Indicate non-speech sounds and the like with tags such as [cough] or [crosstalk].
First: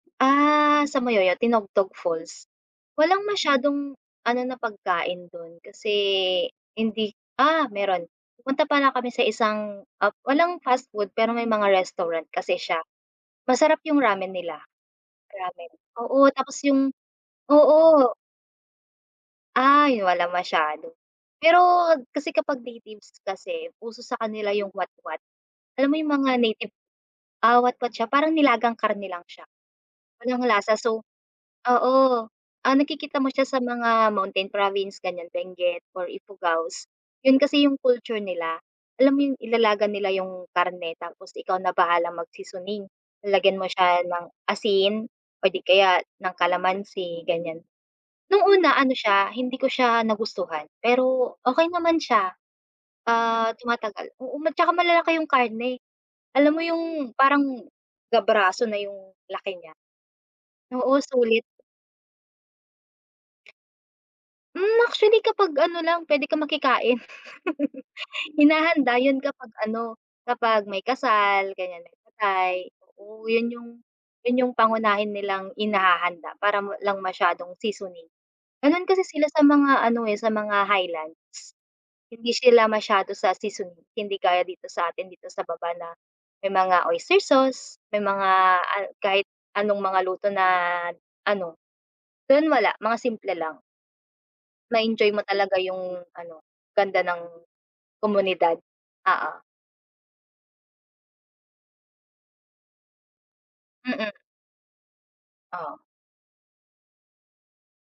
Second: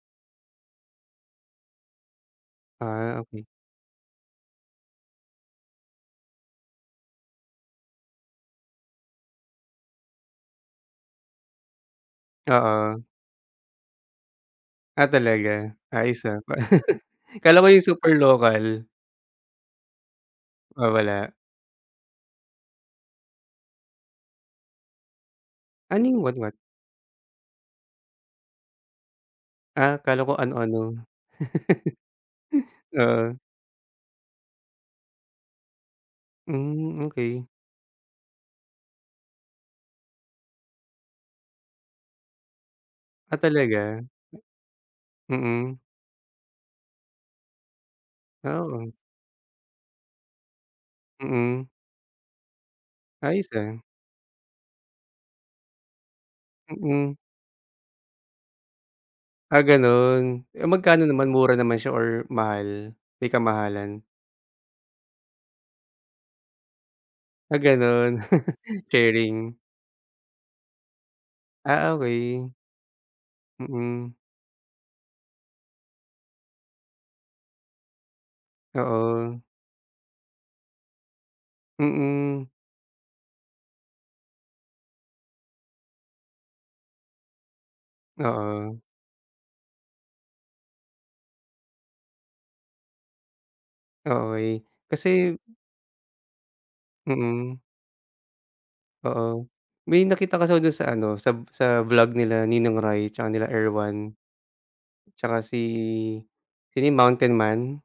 Ah, sa Moyoyao Tinogtog Falls, Ah, walang okey. masyadong ano na pagkain do'n, kasi hindi ah, meron, pumunta pala kami sa isang, ah, walang fast food pero may mga restaurant kasi siya. Oo. Masarap yung ramen nila, Ah, ramen, talaga, ayos oo ah. tapos yung Kala ko yung super oo. local. Ay walang Ah, masyado. wala. Pero kasi kapag natives kasi uso sa kanila yung watwat. Alam mo yung Anong mga watwat? native, ah, watwat siya parang nilagang karne lang siya. Ah, akala ko Walang ano lasa ano. so, oo, ah, nakikita [chuckles] mo Oo. siya sa mga mountain province gan'yan Benguet or Ifugao's. Hmm, 'Yon okey. kasi yung culture nila, alam mo yung ilalaga nila yung karne tapos ikaw na bahalang mag-seasoning. Ah, Lalagyan mo talaga. siya ng asin o di Mm. kaya ng kalamansi gan'yan. No'ng una Wow. ano siya hindi ko siya nagustuhan pero Mm. okey naman siya, Ayos, ah, ah. tumatagal, oo tsaka malalaki yung karne, alam mo yung Mm. parang ga braso na yung laki Ah, nya. gano'n, eh Oo, magkano naman sulit. mura naman siya or mahal, may kamahalan? Hmm, actually kapag ano lang puwede kang makikain. Ah, [chuckles] gano'n, [chuckles] Hinahanda 'yon kapag sharing. ano kapag may kasal ganyan, Ah, may okey. patay, oo 'yon Mm. yung pangunahin nilang inihahanda para walang masyadong seasoning. Gano'n kasi sila Oo. sa mga ano sa mga highlands. Hindi Mm. sila masyado sa seasoning, hindi gaya dito sa atin dito sa baba na may mga oyster sauce, may mga Oo. kahit anong mga luto na ano, doon wala mga simple lang. Okey, Ma-enjoy mo kasi talaga yung ano ganda ng Mm. komunidad, oo. Oo, may nakita kasi ako dun sa ano sa sa vlog nila Ninong Ry tsaka nila Mm. Erwan. Tsaka si Oh. sino yung Mountain Man.